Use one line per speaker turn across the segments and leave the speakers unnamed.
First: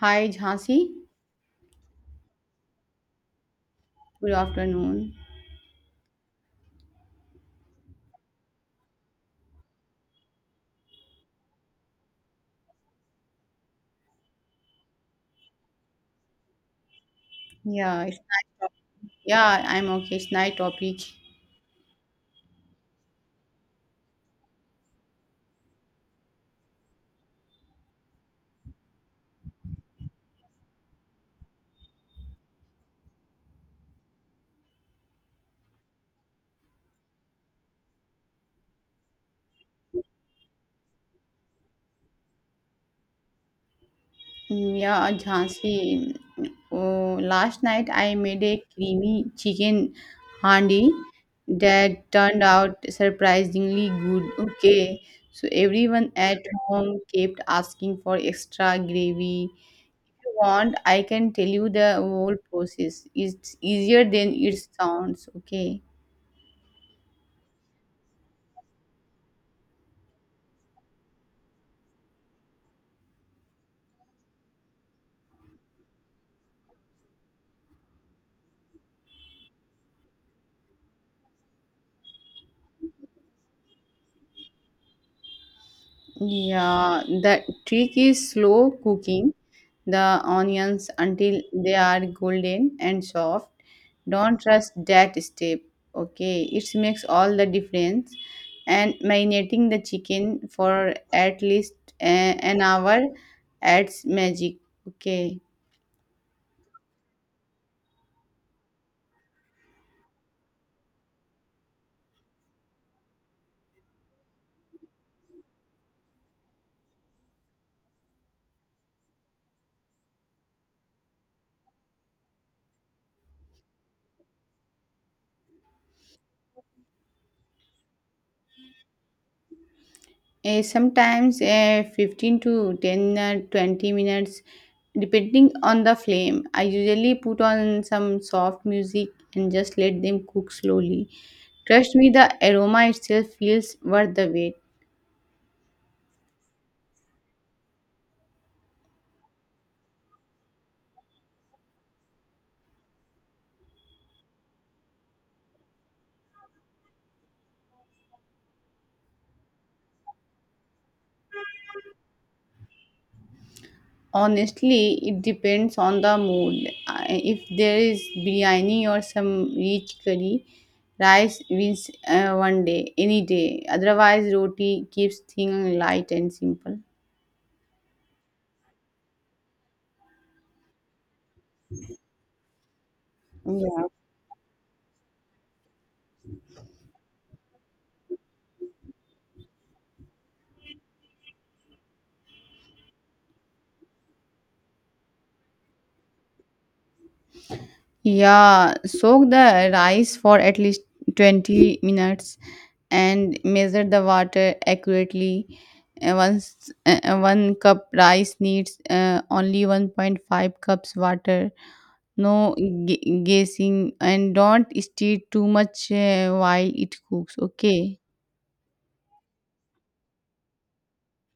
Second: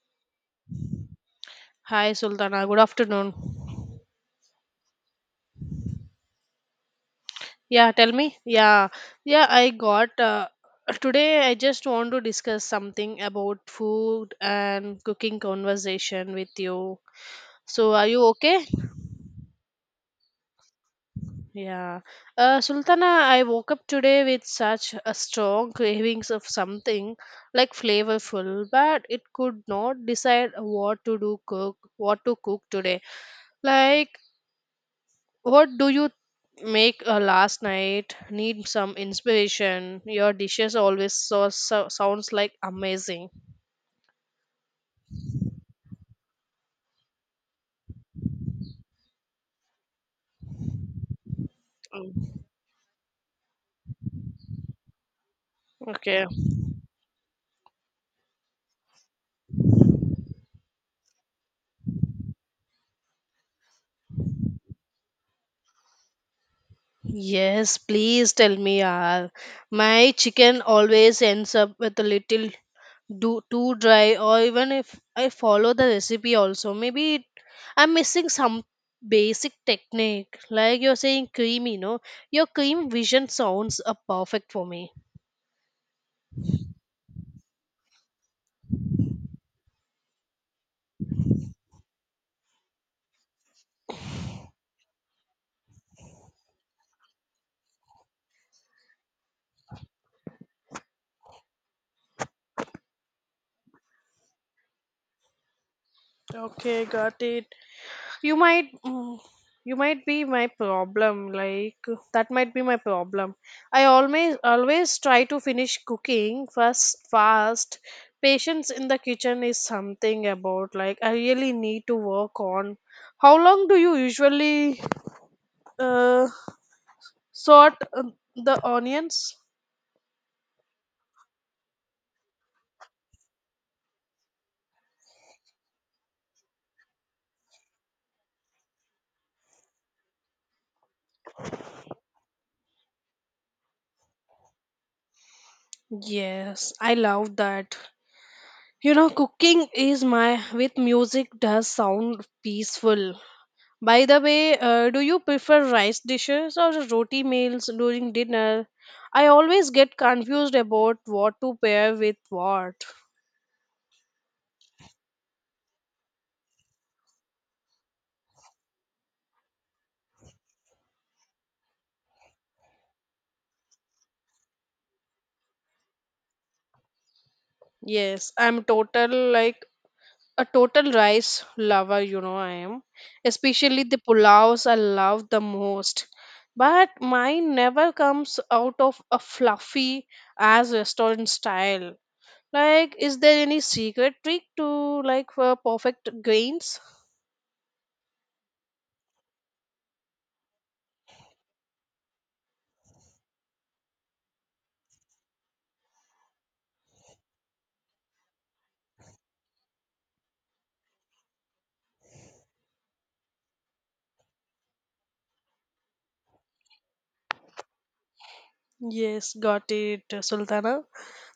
Hi, Jhansi.
Hi Sultana, good afternoon.
Good afternoon.
Yeah, tell me. Yeah, yeah, I got. Today, I just want to discuss something about food and cooking conversation with you. So,
Yeah,
are
it's,
you okay?
yeah, I'm okay. It's night topic.
Yeah. Sultana, I woke up today with such a strong cravings of something like flavorful, but it could not decide what to cook today. Like, what do you make last night? Need some inspiration. Your dishes always so sounds like amazing.
Oh, last night I made a creamy chicken handi that turned
Mm.
out surprisingly good. Okay, so everyone
Okay.
at home kept asking for extra gravy. If you want, I can tell you the whole process. It's easier than it sounds. Okay.
Yes, please tell me, yaar. My chicken always ends up with a little too dry, or even if I follow the recipe, also maybe I'm missing some basic technique. Like you're saying, creamy. No, your cream vision sounds perfect for me.
Yeah, the trick is slow cooking the onions until they are golden and soft. Don't trust that step. Okay, it makes all the difference. And marinating the chicken for at least an hour adds magic. Okay.
Okay, got it. you might mm, you might be my problem, like that might be my problem. I always try to finish cooking first fast. Patience in the kitchen is something about, like, I really need to work on. How long do you usually uh, sort the onions?
Sometimes 15 to 10 or 20 minutes depending on the flame. I usually put on some soft music and just let them cook slowly. Trust me, the aroma itself feels worth the wait.
Yes, I love that. You know, cooking is my with music does sound peaceful. By the way, do you prefer rice dishes or roti meals during dinner? I always get confused about what to pair with what.
Honestly, it depends on the mood. If there is biryani or some rich curry, rice wins one day, any day. Otherwise roti keeps things light and simple.
Yes, I'm total like a total rice lover, you know, I am. Especially
Yeah.
the pulaos I love the most. But mine never comes out of a fluffy as restaurant style. Like, is there any secret trick to, like, for perfect grains?
Yeah, soak the rice for at least 20 minutes and measure the water accurately. Once 1 cup rice needs only 1.5 cups water. No guessing and don't stir too much while it cooks, okay?
Yes, got it, Sultana.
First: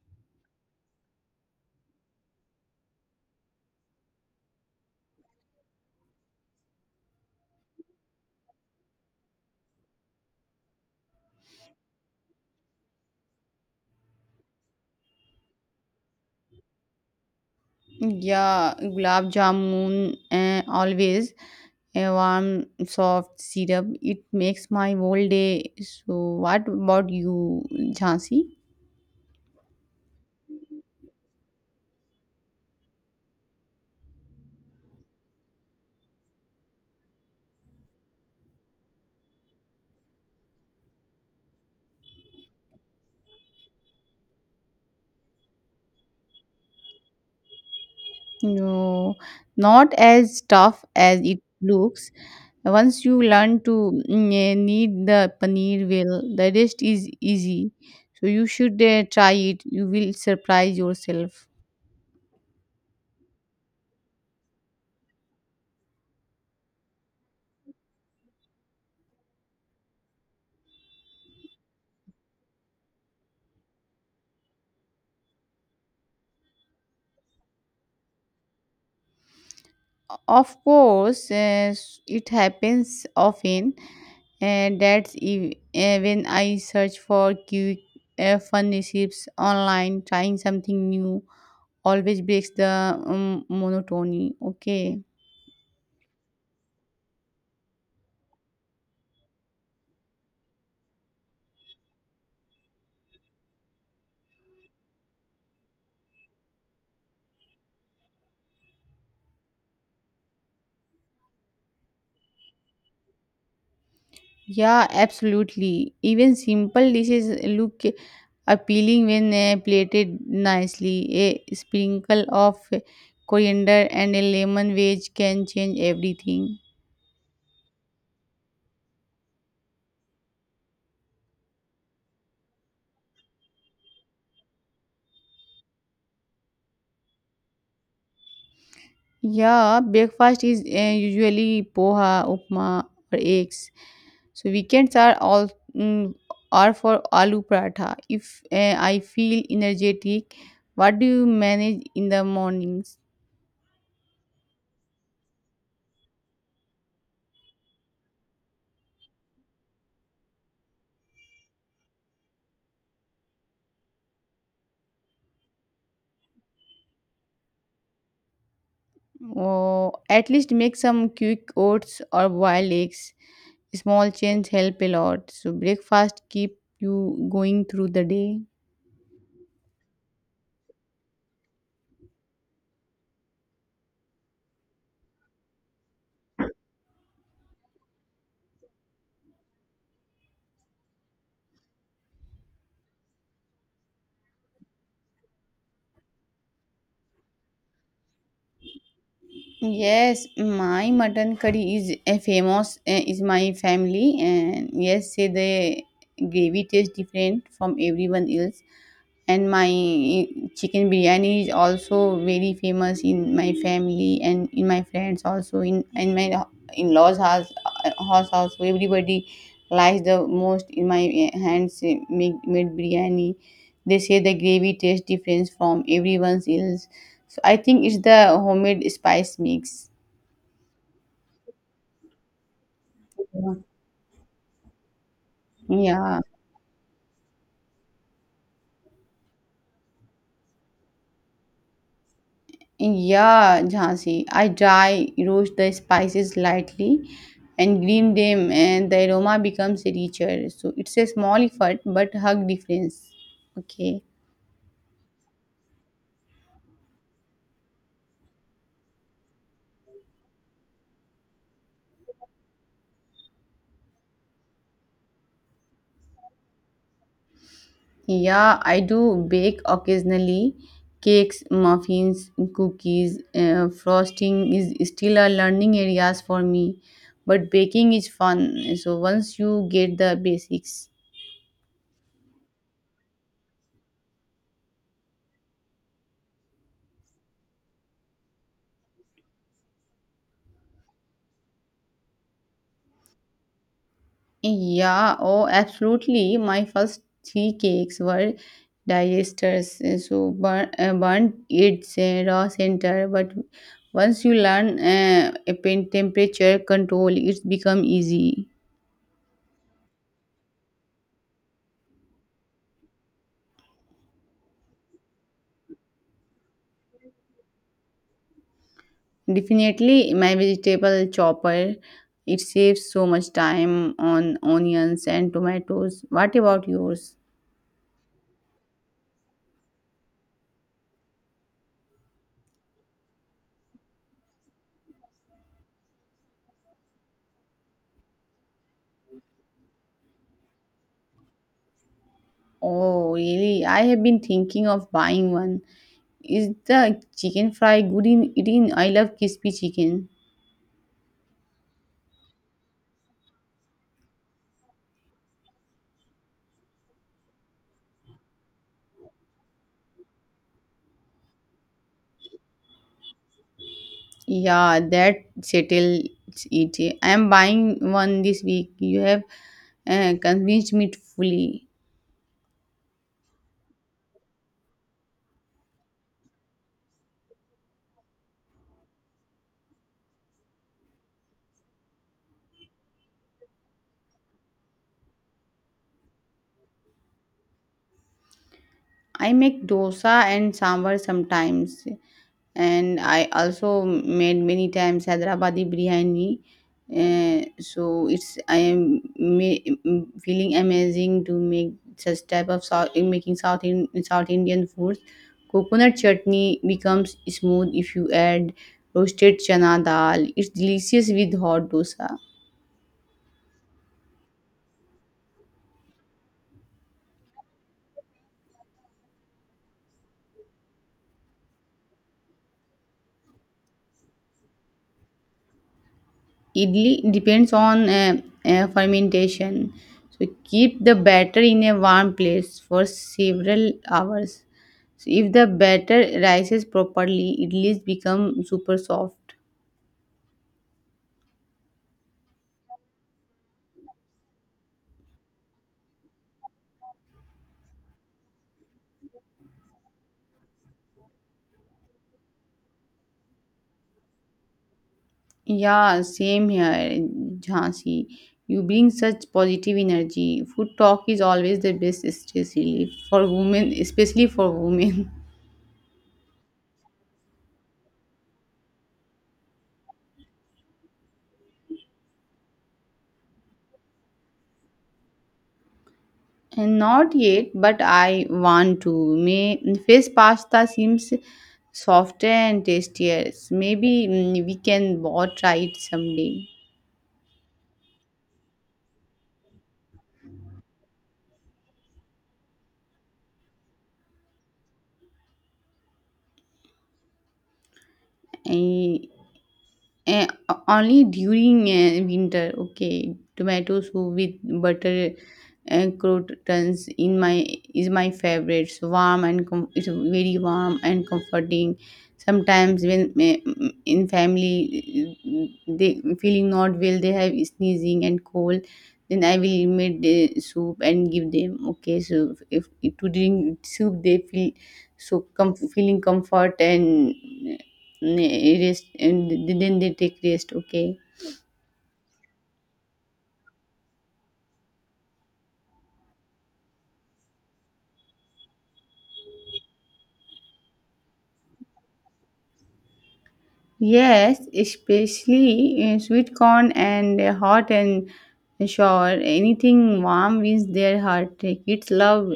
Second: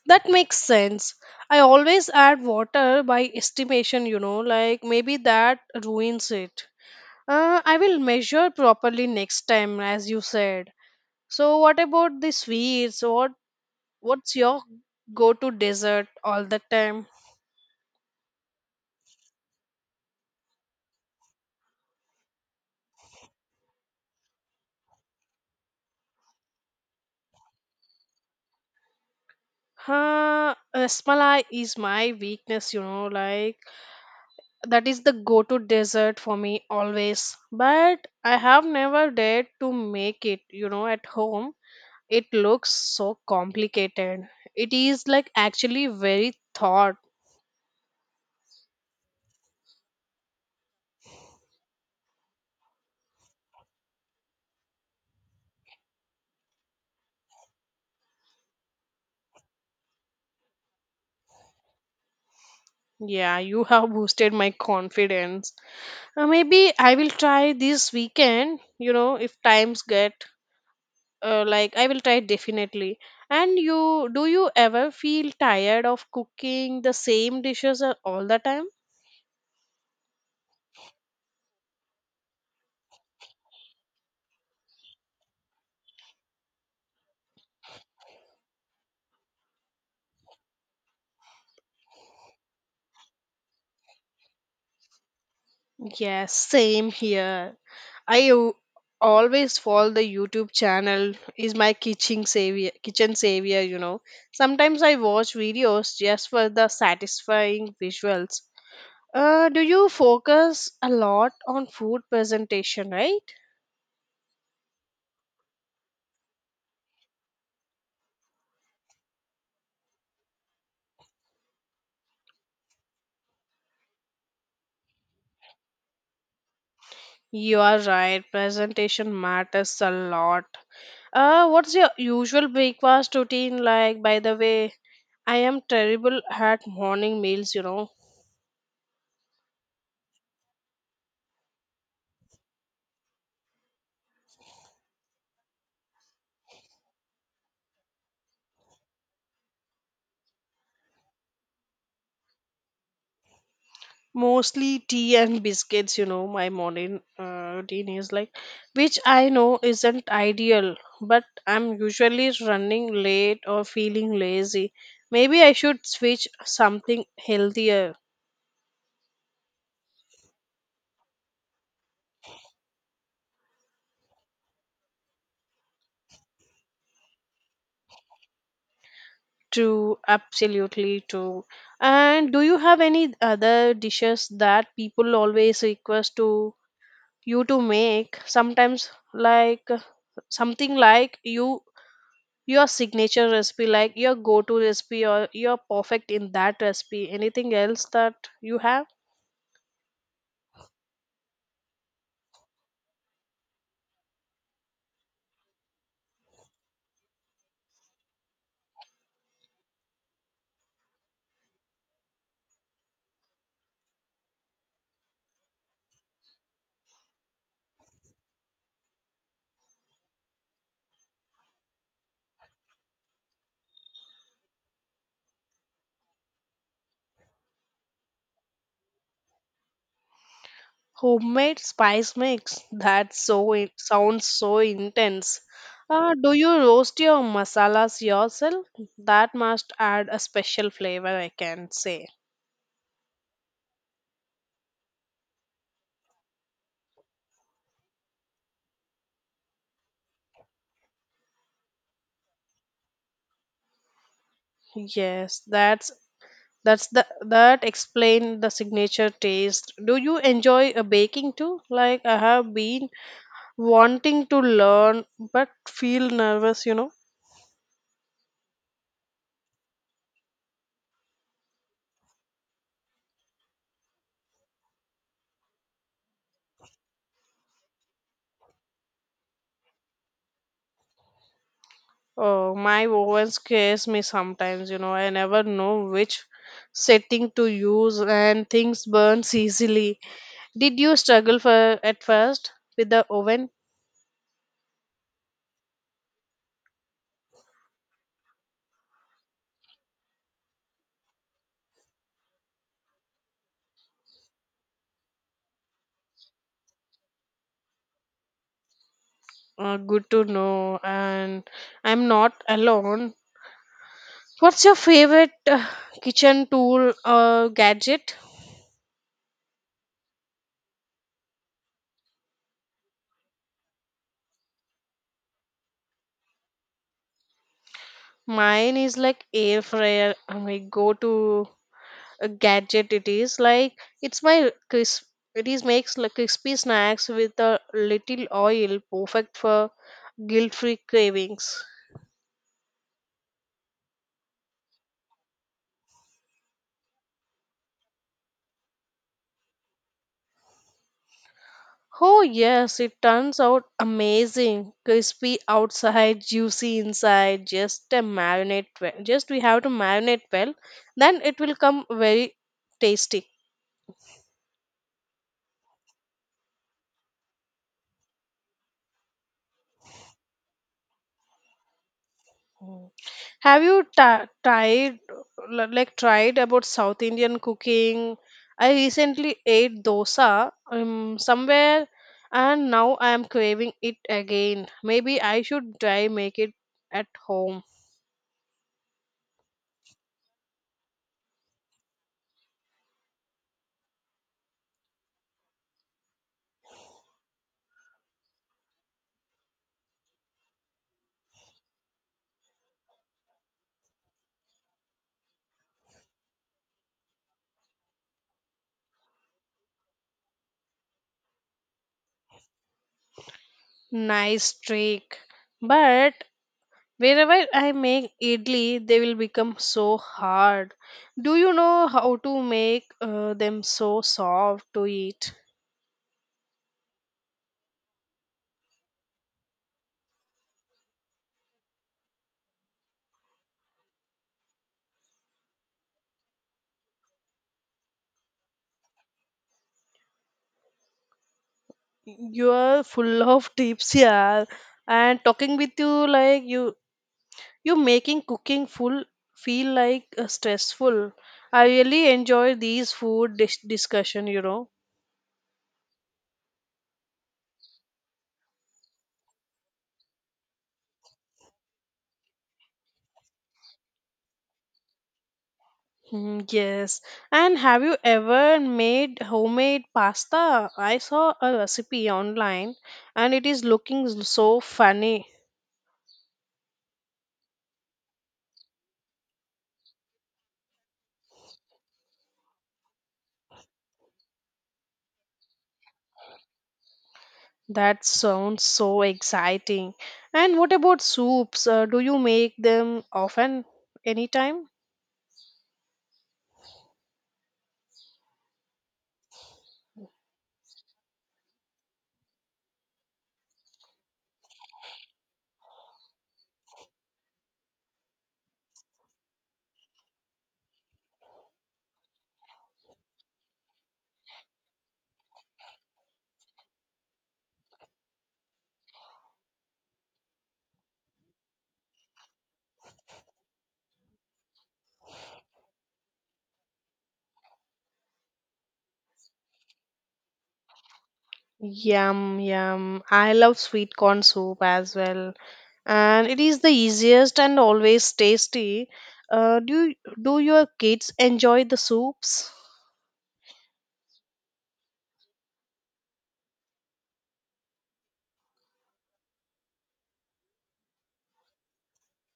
That makes sense. I always add water by estimation, like maybe that ruins it. I will measure properly next time, as you said. So, what about the sweets? What's your go-to dessert all the time?
Yeah, gulab jamun always a warm, soft syrup. It makes my whole day. So, what about you, Jhansi?
Huh, rasmalai is my weakness, you know, like that is the go-to dessert for me always. But I have never dared to make it, you know, at home. It looks so complicated. It is like actually very thought.
No, not as tough as it looks. Once you learn to knead the paneer well, the rest is easy. So, you should try it. You will surprise yourself.
Yeah, you have boosted my confidence. Maybe I will try this weekend, you know, if times get like I will try definitely. And you do you ever feel tired of cooking the same dishes all the time?
Of course, it happens often, and that's when I search for quick fun recipes online. Trying something new always breaks the monotony. Okay.
Yes, same here. I always follow the YouTube channel is my kitchen savior, you know. Sometimes I watch videos just for the satisfying visuals. Uh, do you focus a lot on food presentation, right?
Yeah, absolutely. Even simple dishes look appealing when plated nicely. A sprinkle of coriander and a lemon wedge can change everything.
You are right, presentation matters a lot. What's your usual breakfast routine like, by the way? I am terrible at morning meals, you know.
Yeah, breakfast is usually poha, upma, or eggs. So weekends are for aloo paratha. If I feel energetic, what do you manage in the mornings?
Mostly tea and biscuits, you know, my morning routine is like, which I know isn't ideal, but I'm usually running late or feeling lazy. Maybe I should switch something healthier.
Oh, at least make some quick oats or boiled eggs. Small change help a lot. So breakfast keep you going through the day.
To absolutely to. And do you have any other dishes that people always request to you to make sometimes, like something like you, your signature recipe, like your go-to recipe or you're perfect in that recipe, anything else that you have?
Yes, my mutton curry is a famous is my family and yes, say the gravy tastes different from everyone else, and my chicken biryani is also very famous in my family and in my friends also, in my in-laws house, house also. Everybody likes the most in my made biryani. They say the gravy tastes different from everyone else. So I think it's the homemade spice mix.
Homemade spice mix that, so it sounds so intense. Uh,
Yeah,
do you roast your masalas yourself? That must add a special flavor, I can say.
yeah, Jhansi. I dry roast the spices lightly and green them, and the aroma becomes richer. So it's a small effort but hug difference. Okay.
Yes, that's the that explain the signature taste. Do you enjoy a baking too? Like I have been wanting to learn, but feel nervous, you know.
Yeah, I do bake occasionally cakes, muffins, cookies. Frosting is still a learning areas for me, but baking is fun. So once you get the basics.
Oh, my oven scares me sometimes, you know. I never know which setting to use and things burns easily. Did you struggle for at first with the oven?
Yeah, oh, absolutely. My first three cakes were digestives, so burnt its raw center. But once you learn temperature control, it's become easy.
Good to know. And I'm not alone. What's your favorite kitchen tool or gadget?
Definitely, my vegetable chopper. It saves so much time on onions and tomatoes. What about yours?
Mine is like air fryer. I go to a gadget, it is like it's my crisp, it is makes like crispy snacks with a little oil, perfect for guilt-free cravings.
Oh, really? I have been thinking of buying one. Is the chicken fry good in eating? I love crispy chicken.
Oh, yes, it turns out amazing crispy outside juicy inside, just a marinate well. Just we have to marinate well. Then it will come very tasty.
Yeah, that settles it. I am buying one this week. You have convinced me fully.
Have you ta tried like tried about South Indian cooking? I recently ate dosa somewhere and now I am craving it again. Maybe I should try make it at home.
I make dosa and sambar sometimes, and I also made many times Hyderabadi biryani. So it's I am feeling amazing to make such type of South in making South in South Indian foods. Coconut chutney becomes smooth if you add roasted chana dal. It's delicious with hot dosa.
Nice trick. But wherever I make idli, they will become so hard. Do you know how to make them so soft to eat?
Idli depends on fermentation. So keep the batter in a warm place for several hours. So if the batter rises properly, idlis become super soft.
You are full of tips, yeah. And talking with you, like you making cooking full, feel like stressful. I really enjoy these discussion, you know.
Yeah, same here, Jhansi. You bring such positive energy. Food talk is always the best stress relief for women, especially for women.
Hmm, yes. And have you ever made homemade pasta? I saw a recipe online and it is looking so funny.
And not yet, but I want to. May fish pasta seems softer and tastier. Maybe we can both try it someday.
That sounds so exciting. And what about soups? Uh, do you make them often, anytime?
Eh, only during winter. Okay, tomato soup with butter and croutons in my is my favorite. It's it's very warm and comforting. Sometimes when in family they feeling not well, they have sneezing and cold. Then I will make the soup and give them. Okay, so if to drink soup they feel feeling comfort and Ne, rest, and didn't they take rest. Okay.
Yum, yum. I love sweet corn soup as well. And it is the easiest and always tasty. Uh, do do your kids enjoy the soups?
Yes, especially sweet corn and hot and sour. Anything warm wins their heart. Kids love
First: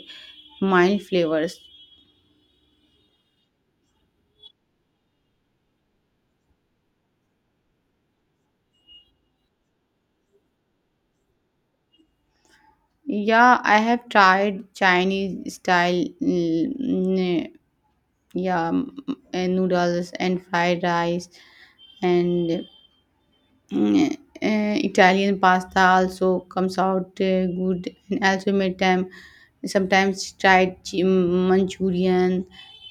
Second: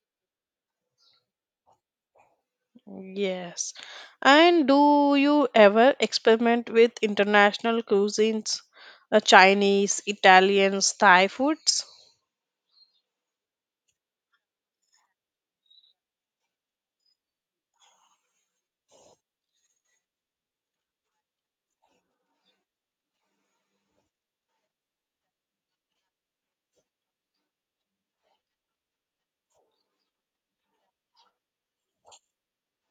mild flavors.
Yes. And do you ever experiment with international cuisines, Chinese, Italians, Thai foods?
Yeah, I have tried chinese style mm, mm, yeah mm, and noodles and fried rice, and Mm, Italian pasta also comes out good, and also made time sometimes tried Manchurian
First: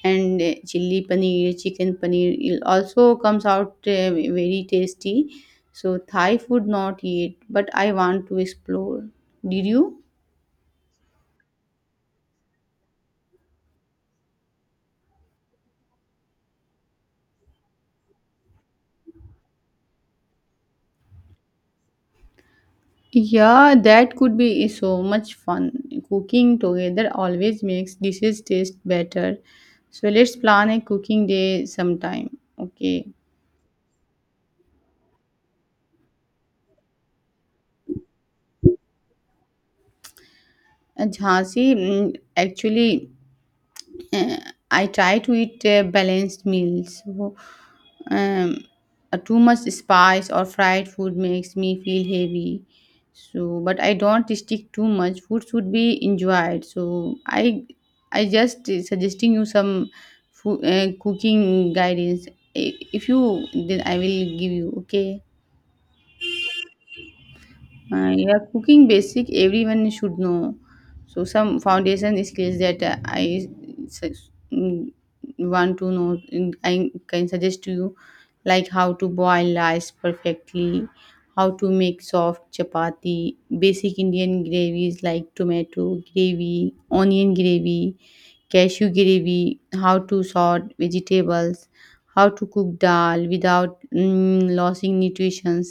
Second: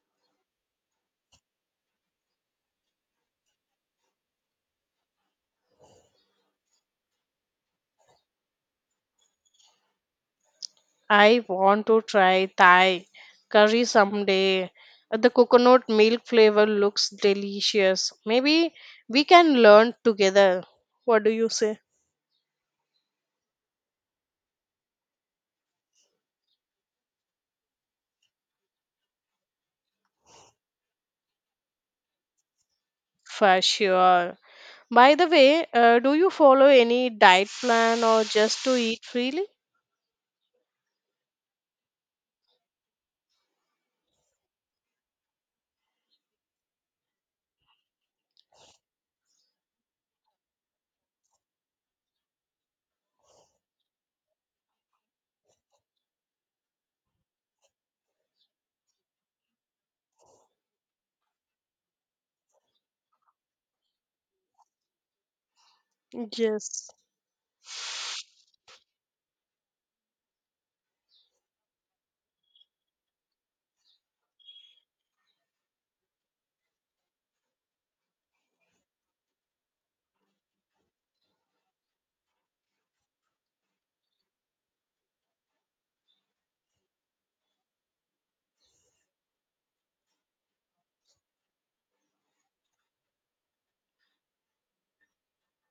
and chili paneer, chicken paneer. It also comes out very tasty. So Thai food not yet, but I want to explore. Did you?
I want to try Thai curry someday. The coconut milk flavor looks delicious. Maybe we can learn together. What do you say?
Yeah, that could be so much fun. Cooking together always makes dishes taste better. So let's plan a cooking day sometime. Okay.
For sure. By the way, do you follow any diet plan or just to eat freely?
Jhansi, actually, uh, I try to eat balanced meals. So, um, too much spice or fried food makes me feel heavy. So, but I don't stick too much. Food should be enjoyed. So, I just suggesting you some food, cooking guidance. If you, then I will give you. Okay.
Yes.
Yeah, cooking basic everyone should know. So some foundation skills that I sus- mm, want to know, I can suggest to you, like how to boil rice perfectly, how to make soft chapati, basic Indian gravies like tomato gravy, onion gravy, cashew gravy, how to sort vegetables, how to cook dal without losing nutrition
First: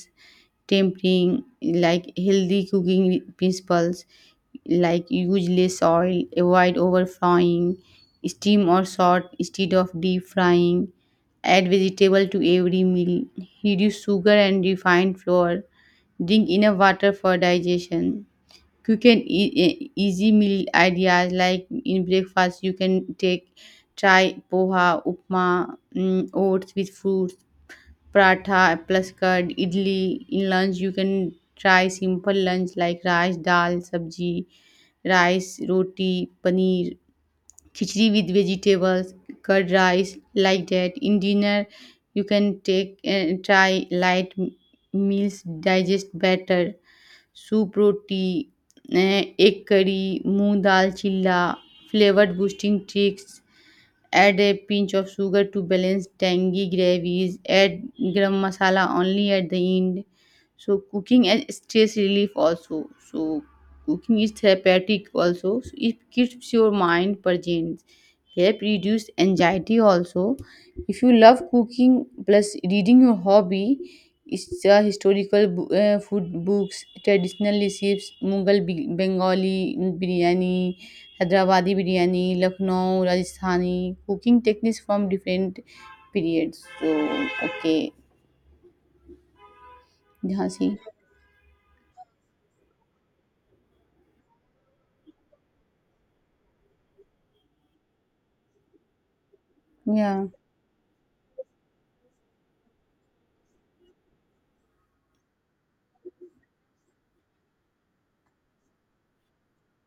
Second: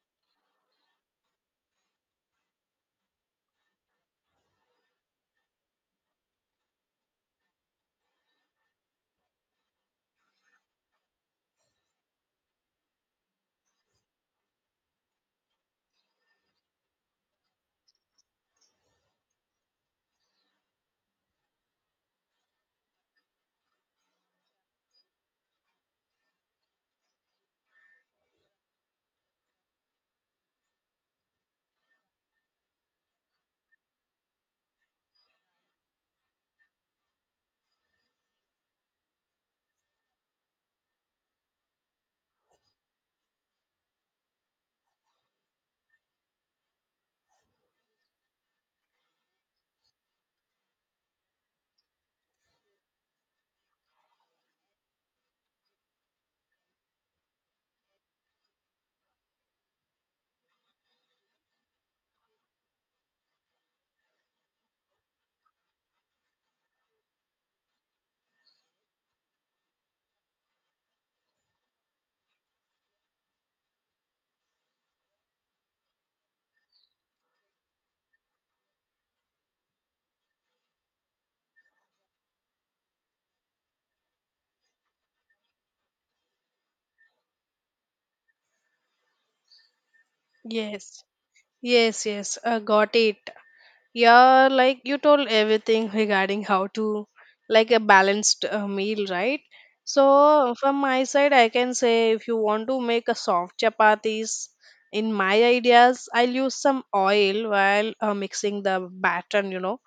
tempting, like healthy cooking principles like use less oil, avoid overfrying, steam or salt instead of deep frying, add vegetable to every meal, reduce sugar and refined flour, drink enough water for digestion. Quick and easy meal ideas like in breakfast you can take try poha, upma, oats with fruits, paratha plus curd, idli. In lunch, you can try simple lunch like rice, dal, sabji, rice, roti, paneer, khichdi with vegetables, curd rice, like that. In dinner, you can take try light meals, digest better, soup, roti, egg curry, moong dal chilla, flavored boosting tricks. Add a pinch of sugar to balance tangy gravies, add garam masala only at the end. So cooking as stress relief also. So cooking is therapeutic also. So it keeps your mind present. Help reduce anxiety also. If you love cooking plus reading your hobby, इसका historical food books traditional recipes Mughal Bengali biryani Hyderabadi biryani Lucknow Rajasthani cooking techniques from different periods. So okay, यहाँ से
Yes. Yes, yes. Got it. Yeah, like you told everything regarding how to, like, a balanced meal, right?
yeah,
So from my side, I can say if you want to make a soft chapatis, in my ideas, I'll use some oil while mixing the batter, you know,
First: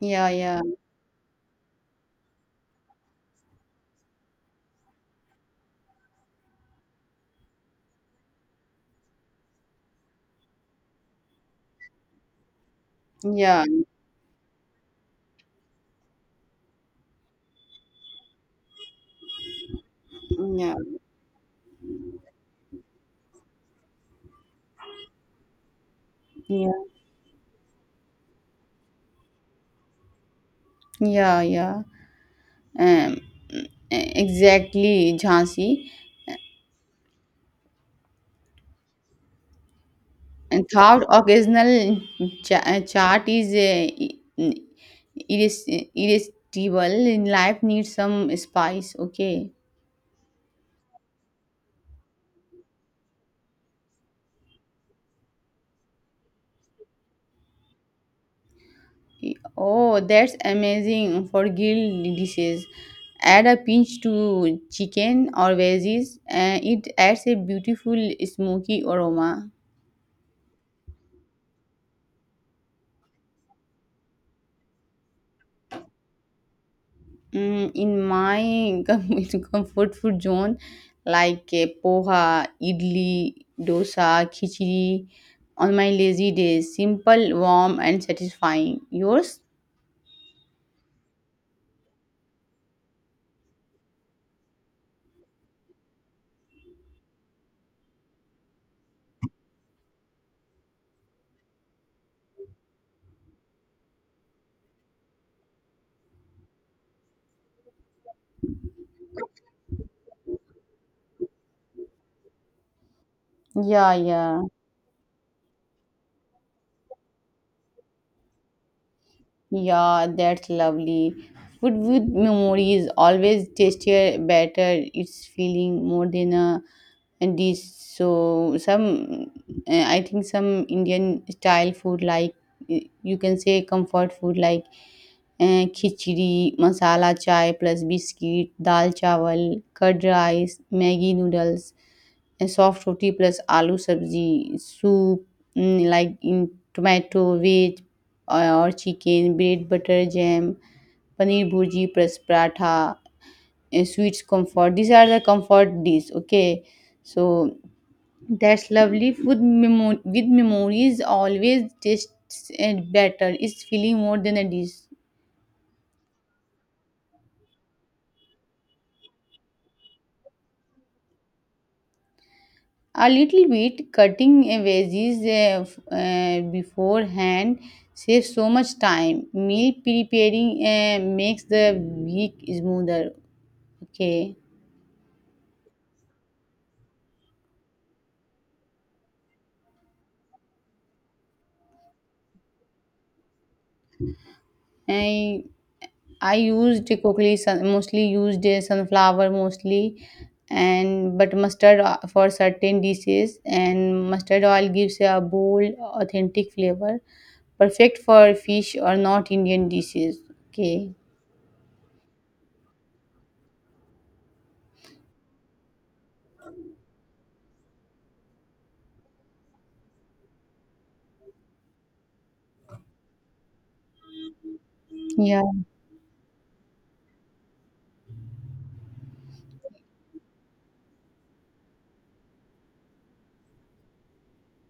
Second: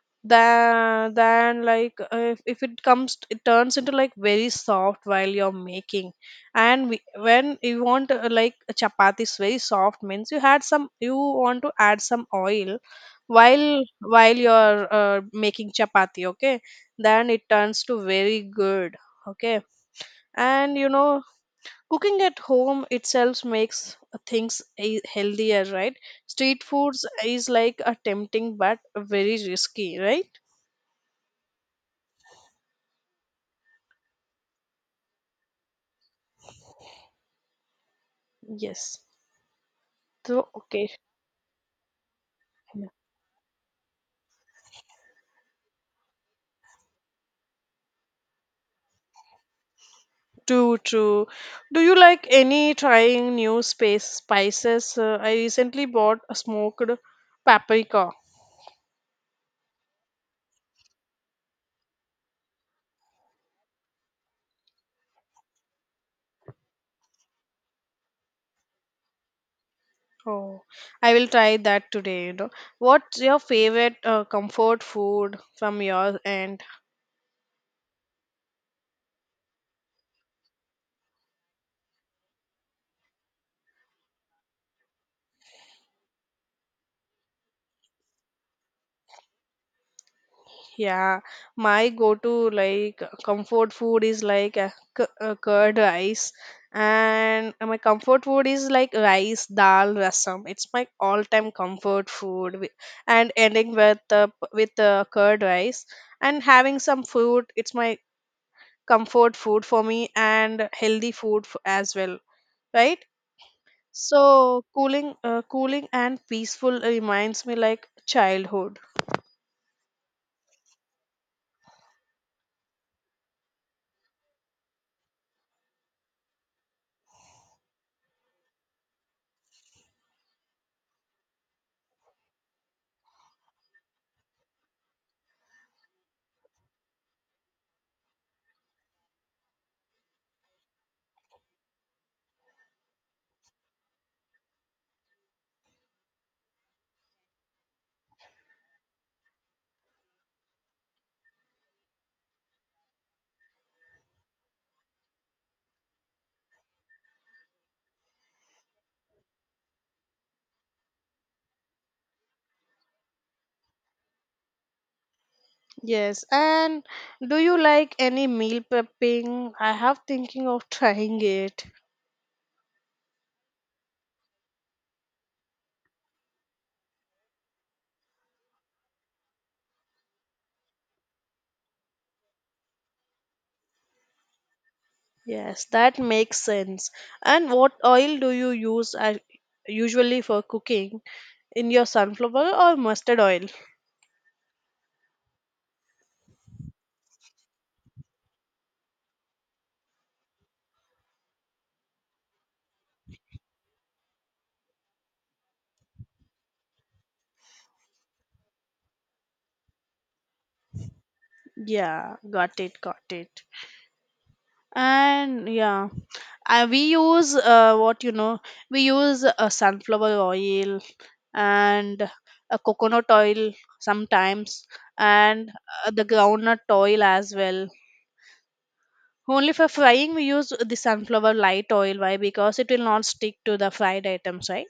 yeah, yeah,
than like if it comes it turns into like very soft while you're making. And we, when you want like a chapati is very soft means you had some, you want to add some oil
yeah,
while you're making chapati, okay? Then it turns to very good, okay.
yeah,
And you know, cooking at home itself makes things healthier, right? Street
yeah,
foods is like a tempting but very risky, right?
yeah, yeah, um, exactly, Jhansi.
Yes. So,
And
okay.
carved occasional chart is irresistible. In life, needs some spice. Okay.
True, true. Do you like any trying new space spices? I recently bought a smoked paprika.
Oh, that's amazing for grilled dishes. Add a pinch to chicken or veggies, and it adds a beautiful smoky aroma.
Oh, I will try that today, you know. What's your favorite comfort food from your end?
In my comfort food zone, like poha, idli, dosa, khichdi, on my lazy days, simple, warm, and satisfying. Yours?
Yeah, my go-to, like comfort food is like a, curd rice, and my comfort food is like rice dal rasam. It's my all-time comfort food, and ending with curd rice and having some fruit. It's my comfort food for me and healthy food as well, right?
Yeah, yeah.
So cooling, cooling and peaceful reminds me like childhood.
Yeah, that's lovely. Food with memory is always tastier, better. It's feeling more than a dish. So some, I think some Indian style food like you can say comfort food like khichdi, masala chai plus biscuit, dal chawal, curd rice, Maggi noodles. Soft roti plus aloo sabzi soup like tomato veg और chicken bread butter jam paneer bhurji plus paratha sweets comfort. These are the comfort dish. Okay, so that's lovely. Food with memories always tastes and better. It's feeling more than a dish.
Yes. And do you like any meal prepping? I have thinking of trying it.
A little bit cutting a veggies beforehand saves so much time. Meal preparing makes the week smoother. Okay.
Yes, that makes sense. And what oil do you use usually for cooking? In your sunflower or mustard oil?
I i used cookies sun- mostly used uh, sunflower mostly, and but for certain dishes and mustard oil gives a bold authentic flavor, perfect for fish or not Indian dishes. Okay.
Yeah, got it, got it. And yeah, I we use what you know, we use sunflower oil and a coconut oil sometimes,
Yeah.
and the groundnut oil as well. Only for frying, we use the sunflower light oil. Why? Because it will not stick to the fried items, right?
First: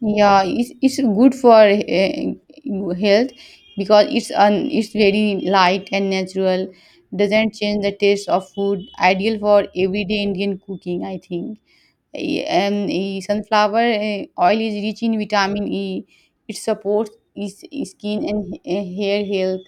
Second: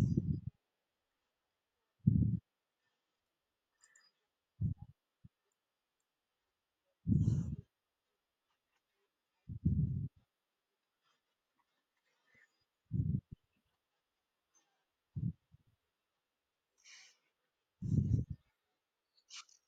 Yeah, it's good for health because it's very light and natural. Doesn't change the taste of food. Ideal for everyday Indian cooking, I think. And sunflower oil is rich in vitamin E. It supports skin and hair health,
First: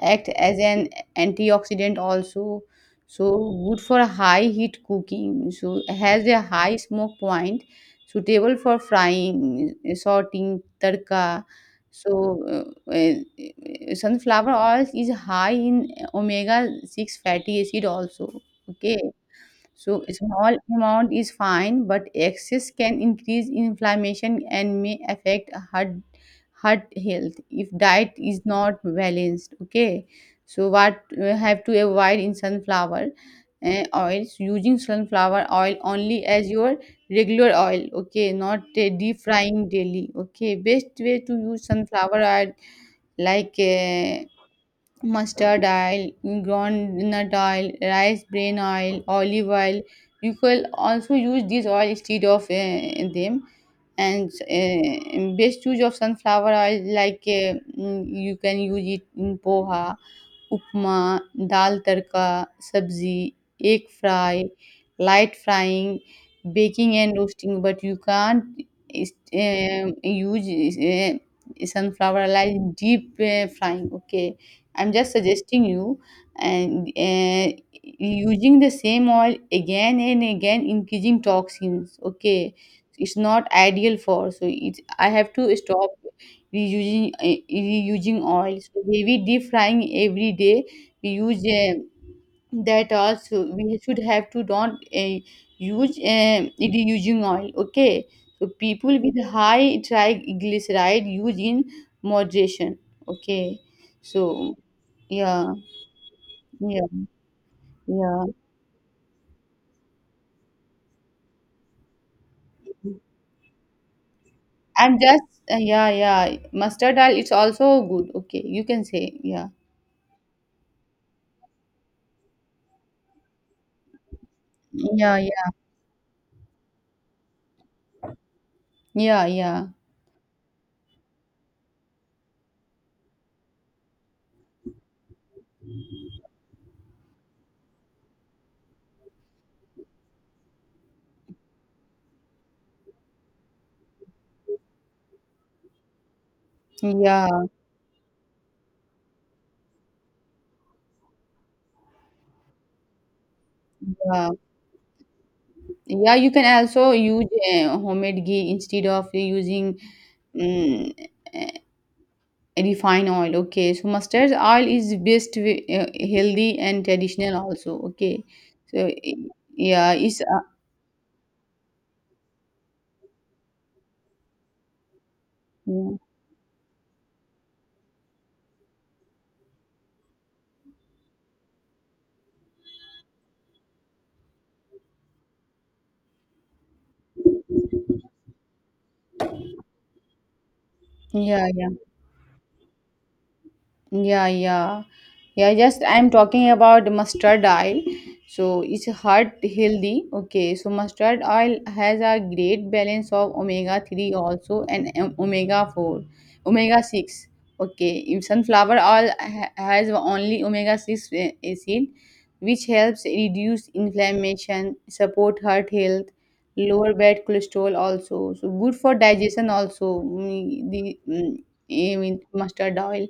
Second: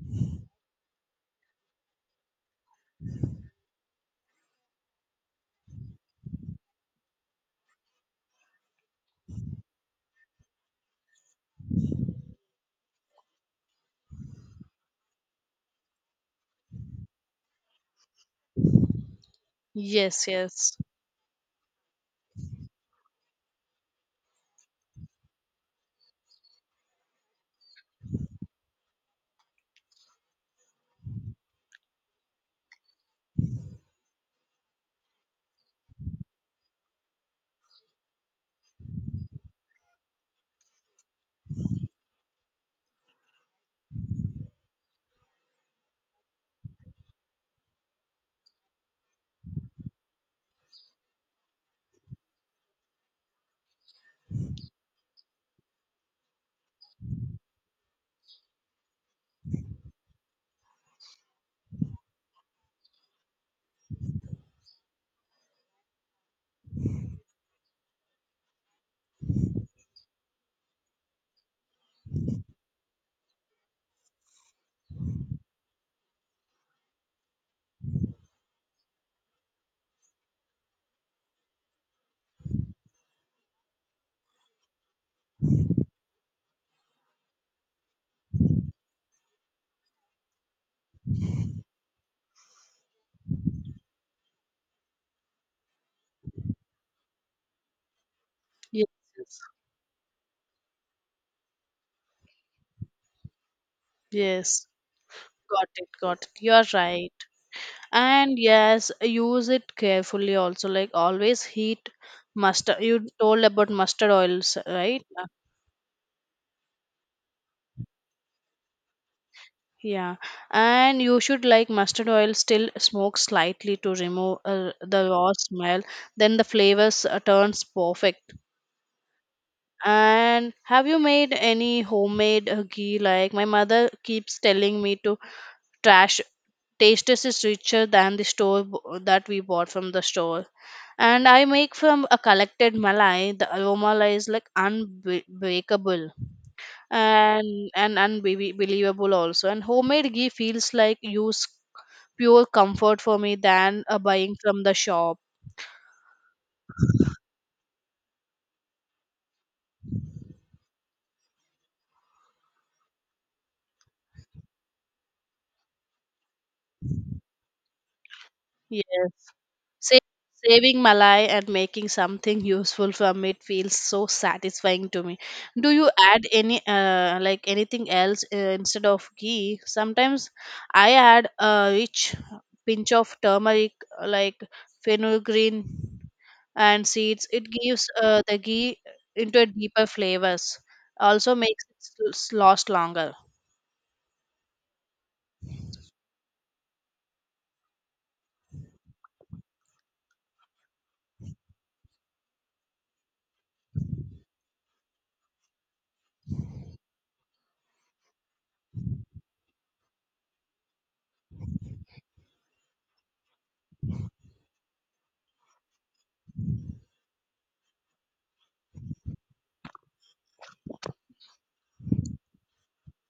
act as an antioxidant also. So good for high heat cooking. So has a high smoke point, suitable for frying, sorting, tadka. So sunflower oil is high in omega-6 fatty acid also. Okay, so a
Yes,
small
yes,
amount is fine, but excess can increase inflammation and may affect heart health if diet is not balanced. Okay, so what we have to avoid in sunflower oils? Using sunflower oil only as your regular oil. Okay, not deep frying daily. Okay, best way to use sunflower oil like. Mustard oil, groundnut oil, rice bran oil, olive oil. You can also use these oil instead of them. And best use of sunflower oil, like you can use it in poha, upma, dal tadka, sabzi, egg fry, light frying, baking and roasting, but you can't is use is sunflower oil deep frying. Okay, I'm just suggesting you. And using the same oil again and again increasing toxins. Okay, it's not ideal. For so it's I have to stop reusing eh, reusing oils, heavy deep frying every day. We use that also. We should have to don't use, reusing oil. Okay, so
yes,
people with
yes.
high triglyceride use in moderation. Okay, so
Yes.
yeah,
Got it, got it. You are
yeah,
right.
yeah.
And yes, use it carefully also. Like always, heat mustard. You told about mustard oils,
And
right?
just yeah, yeah. Mustard oil. It's also good. Okay, you can say yeah,
Yeah. And you should like mustard oil still smoke slightly to remove the
yeah,
raw
yeah,
smell. Then the flavors turns perfect.
yeah, yeah,
And have you made any homemade ghee? Like my mother keeps telling me to trash. Tasteless is richer than the that we bought from the store. And I make from a collected malai. The aroma is like unbreakable
yeah,
and unbelievable also. And homemade ghee feels like use pure comfort for me than
yeah.
buying from the shop.
Yeah, you can also use homemade ghee instead of using um, refined oil. Okay, so mustard oil is best, healthy and traditional also. Okay, so
Yes.
yeah,
Sa-
it's
Saving malai and making something useful from it feels so satisfying to me. Do you add any like anything else instead of ghee? Sometimes I add a rich pinch of turmeric, like fenugreek and seeds. It gives the ghee into a deeper flavors. Also
yeah,
makes
yeah.
it last longer.
Yeah, yeah. Yeah, just I'm talking about mustard oil. So it's heart healthy. Okay, so mustard oil has a great balance of omega 3 also and omega 4, omega 6. Okay, in sunflower oil has only omega 6 acid, which helps reduce inflammation, support heart health, lower bad cholesterol also. So good for digestion also. The with mustard oil.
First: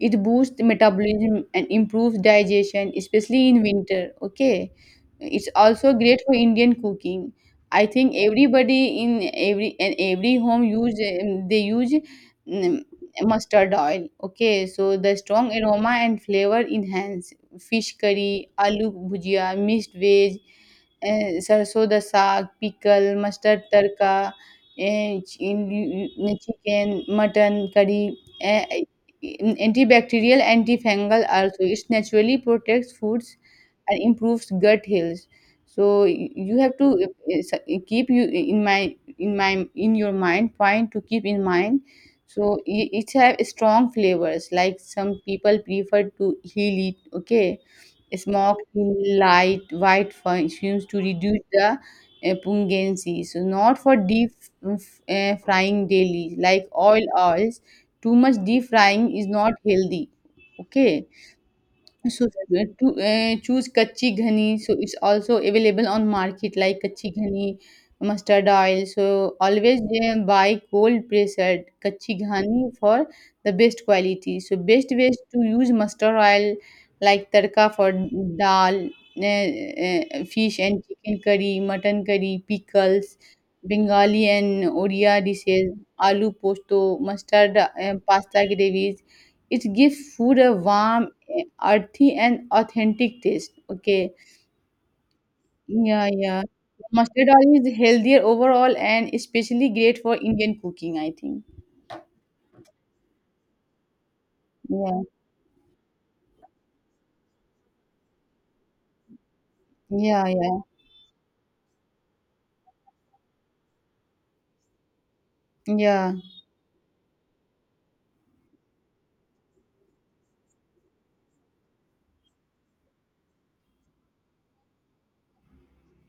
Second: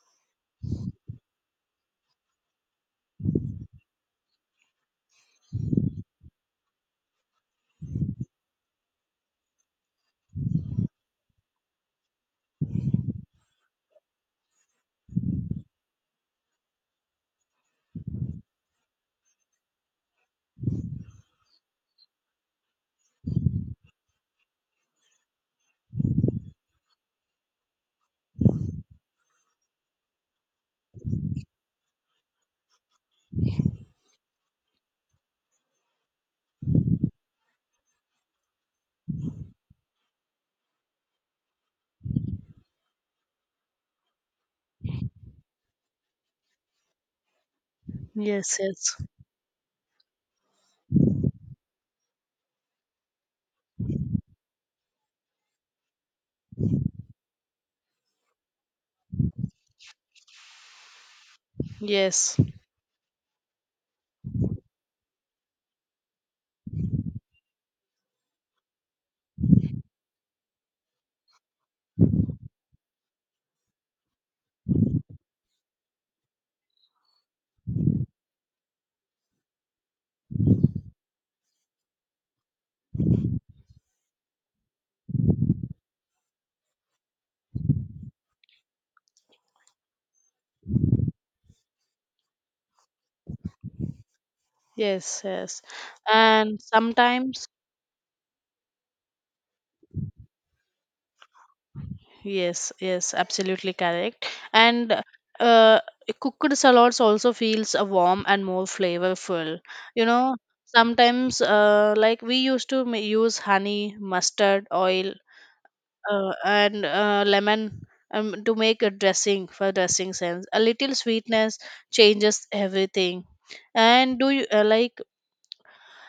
It boosts metabolism and improves digestion, especially in winter. Okay, it's also great for Indian cooking. I think everybody in every home use, they use mm, mustard oil. Okay, so the strong aroma and flavor enhance fish curry, aloo bhujia, mixed veg, a, sarson da saag, pickle, mustard tadka, uh, chin chicken, mutton curry, uh, antibacterial, antifungal also. It naturally protects foods and improves gut health. So you have to uh, keep you in my in my in your mind point to keep in mind. So it have strong flavors. Like some people prefer to heal it. Okay,
Yes,
smoke
yes,
in light white fumes to reduce the pungency. So not for deep frying daily, like oils. Too much deep frying is not healthy. Okay. So,
yes,
to choose kachi ghani. So it's also available on market like kachi ghani, mustard oil. So always buy cold pressed kachi ghani for the best quality. So best ways to use mustard oil like tarka for dal, fish and chicken curry, mutton curry, pickles, Bengali and Odia dishes, aloo posto, mustard pasta gravies. It gives food a warm, earthy and authentic taste. Okay.
yes, yes.
Yeah, yeah.
And
Mustard
sometimes.
oil is healthier overall and especially great for Indian cooking, I think.
Yes, yes, absolutely correct.
Yeah.
And uh, cooked salads also feels warm and more flavorful. You
Yeah,
know,
yeah.
sometimes like we used to use honey, mustard, oil,
Yeah.
and lemon to make a dressing for dressing sense. A little sweetness changes everything. And do you like?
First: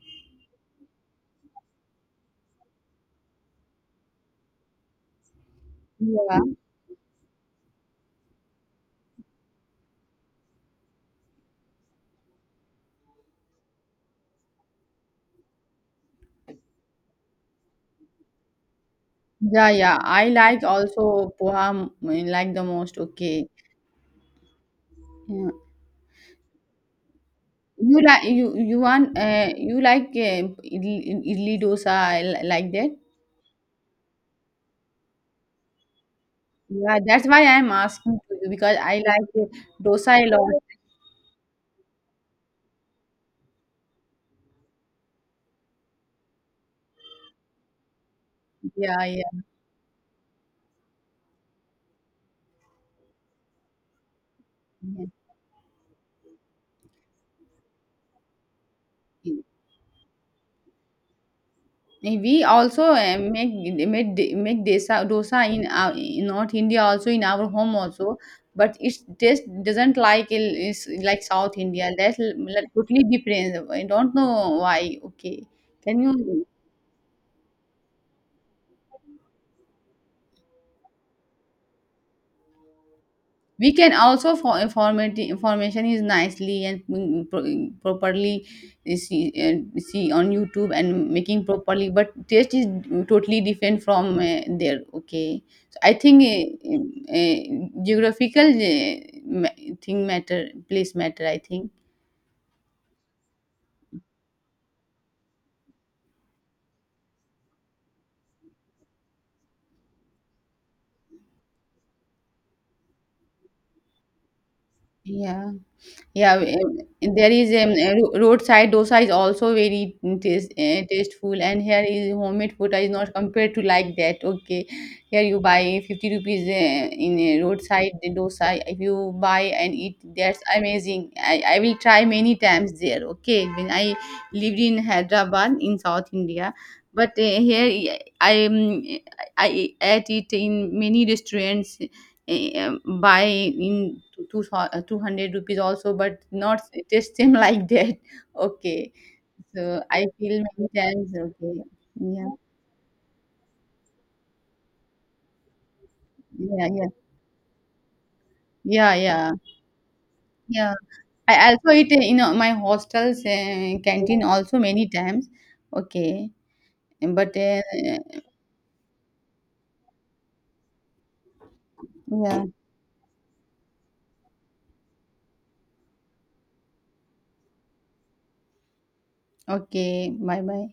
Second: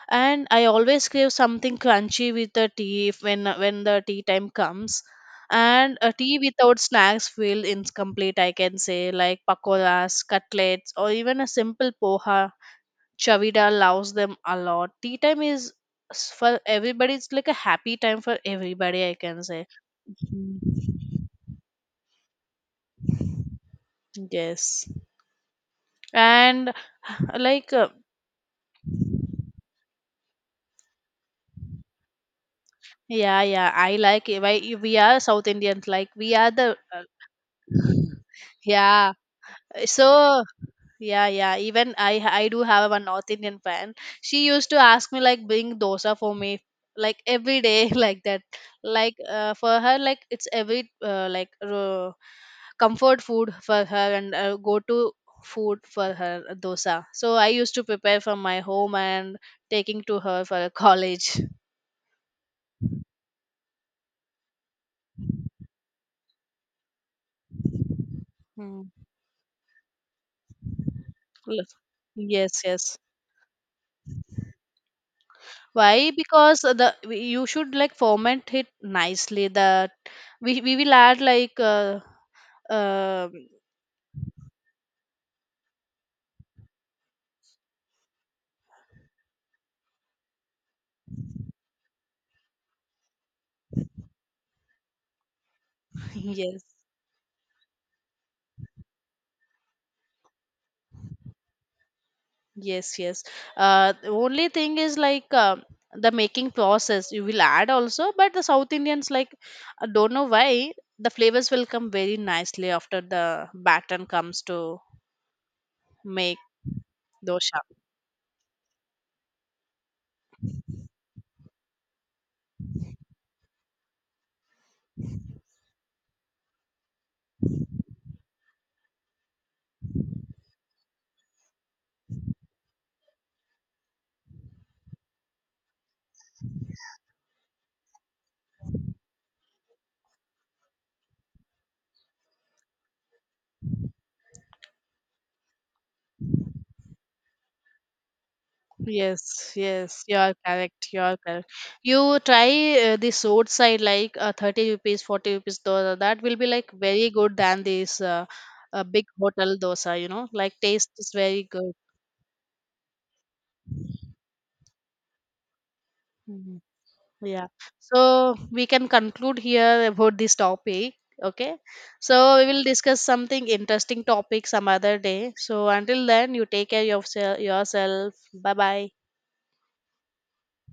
And I always crave something crunchy with the tea if when the tea time comes. And a
Yeah.
tea without snacks feel incomplete, I can say, like pakoras, cutlets, or even a simple poha. Chavida loves them a lot. Tea time is for everybody. It's like a happy time for everybody, I can say.
Yeah, yeah. I like
Mm.
also poha like the most. Okay.
Yes.
Yeah.
And like
You like, you like idli, idli dosa, like that?
yeah, yeah, I like it. Why we are South Indians, like we are the
Yeah, that's why I'm asking to you because I
yeah.
like dosa a
So,
lot.
yeah, yeah. Even I do have a North Indian friend. She used to ask me like bring dosa for me like every day like that.
Yeah,
Like
yeah,
for her like it's every like comfort food for her and go to food for her dosa. So I used to prepare from my home and
yeah.
taking to her for a college.
We also make desa dosa in our, in North India also, in our home also, but
Mm.
its taste doesn't is like South
L-
India. That's
Yes,
like
yes.
totally different. I don't know why. Okay, can
Why?
you?
Because the you should like ferment it nicely. That we will add like um,
We can also for information is nicely and properly see on YouTube and making properly, but taste is totally different from there. Okay, so I think
yes,
geographical thing matter, place matter. I think
yes, yes. The only thing is like the making process you will add also, but the South Indians, like I don't know why, the flavors will come very nicely after the baton comes to
yeah. Yeah,
make
there is
dosha.
a roadside dosa is also very tasteful, and here is homemade food is not compared to like that. Okay, here you buy 50 rupees in a roadside dosa. If you buy and eat, that's amazing. I will try many times there. Okay, when I lived in Hyderabad in South India, but here I I, um, I ate it in many restaurants, eh, buy in two two hundred rupees also, but not just same like that. Okay,
Yes,
so
yes,
I
you are
feel many
correct, you
times.
are correct.
Okay,
You
yeah,
try the roadside like 30 rupees 40 rupees dosa. That will be
yeah,
like
yeah,
very good than this
yeah,
big
yeah.
hotel dosa, you know, like
Yeah,
taste is very
I also
good.
eat in my hostel's canteen also many times. Okay,
Mm-hmm.
but
Yeah. So we can conclude here about this topic. Okay. So
yeah,
we will discuss something interesting topic some other day. So until then, you take care of yourself. Bye bye.
okay, bye bye.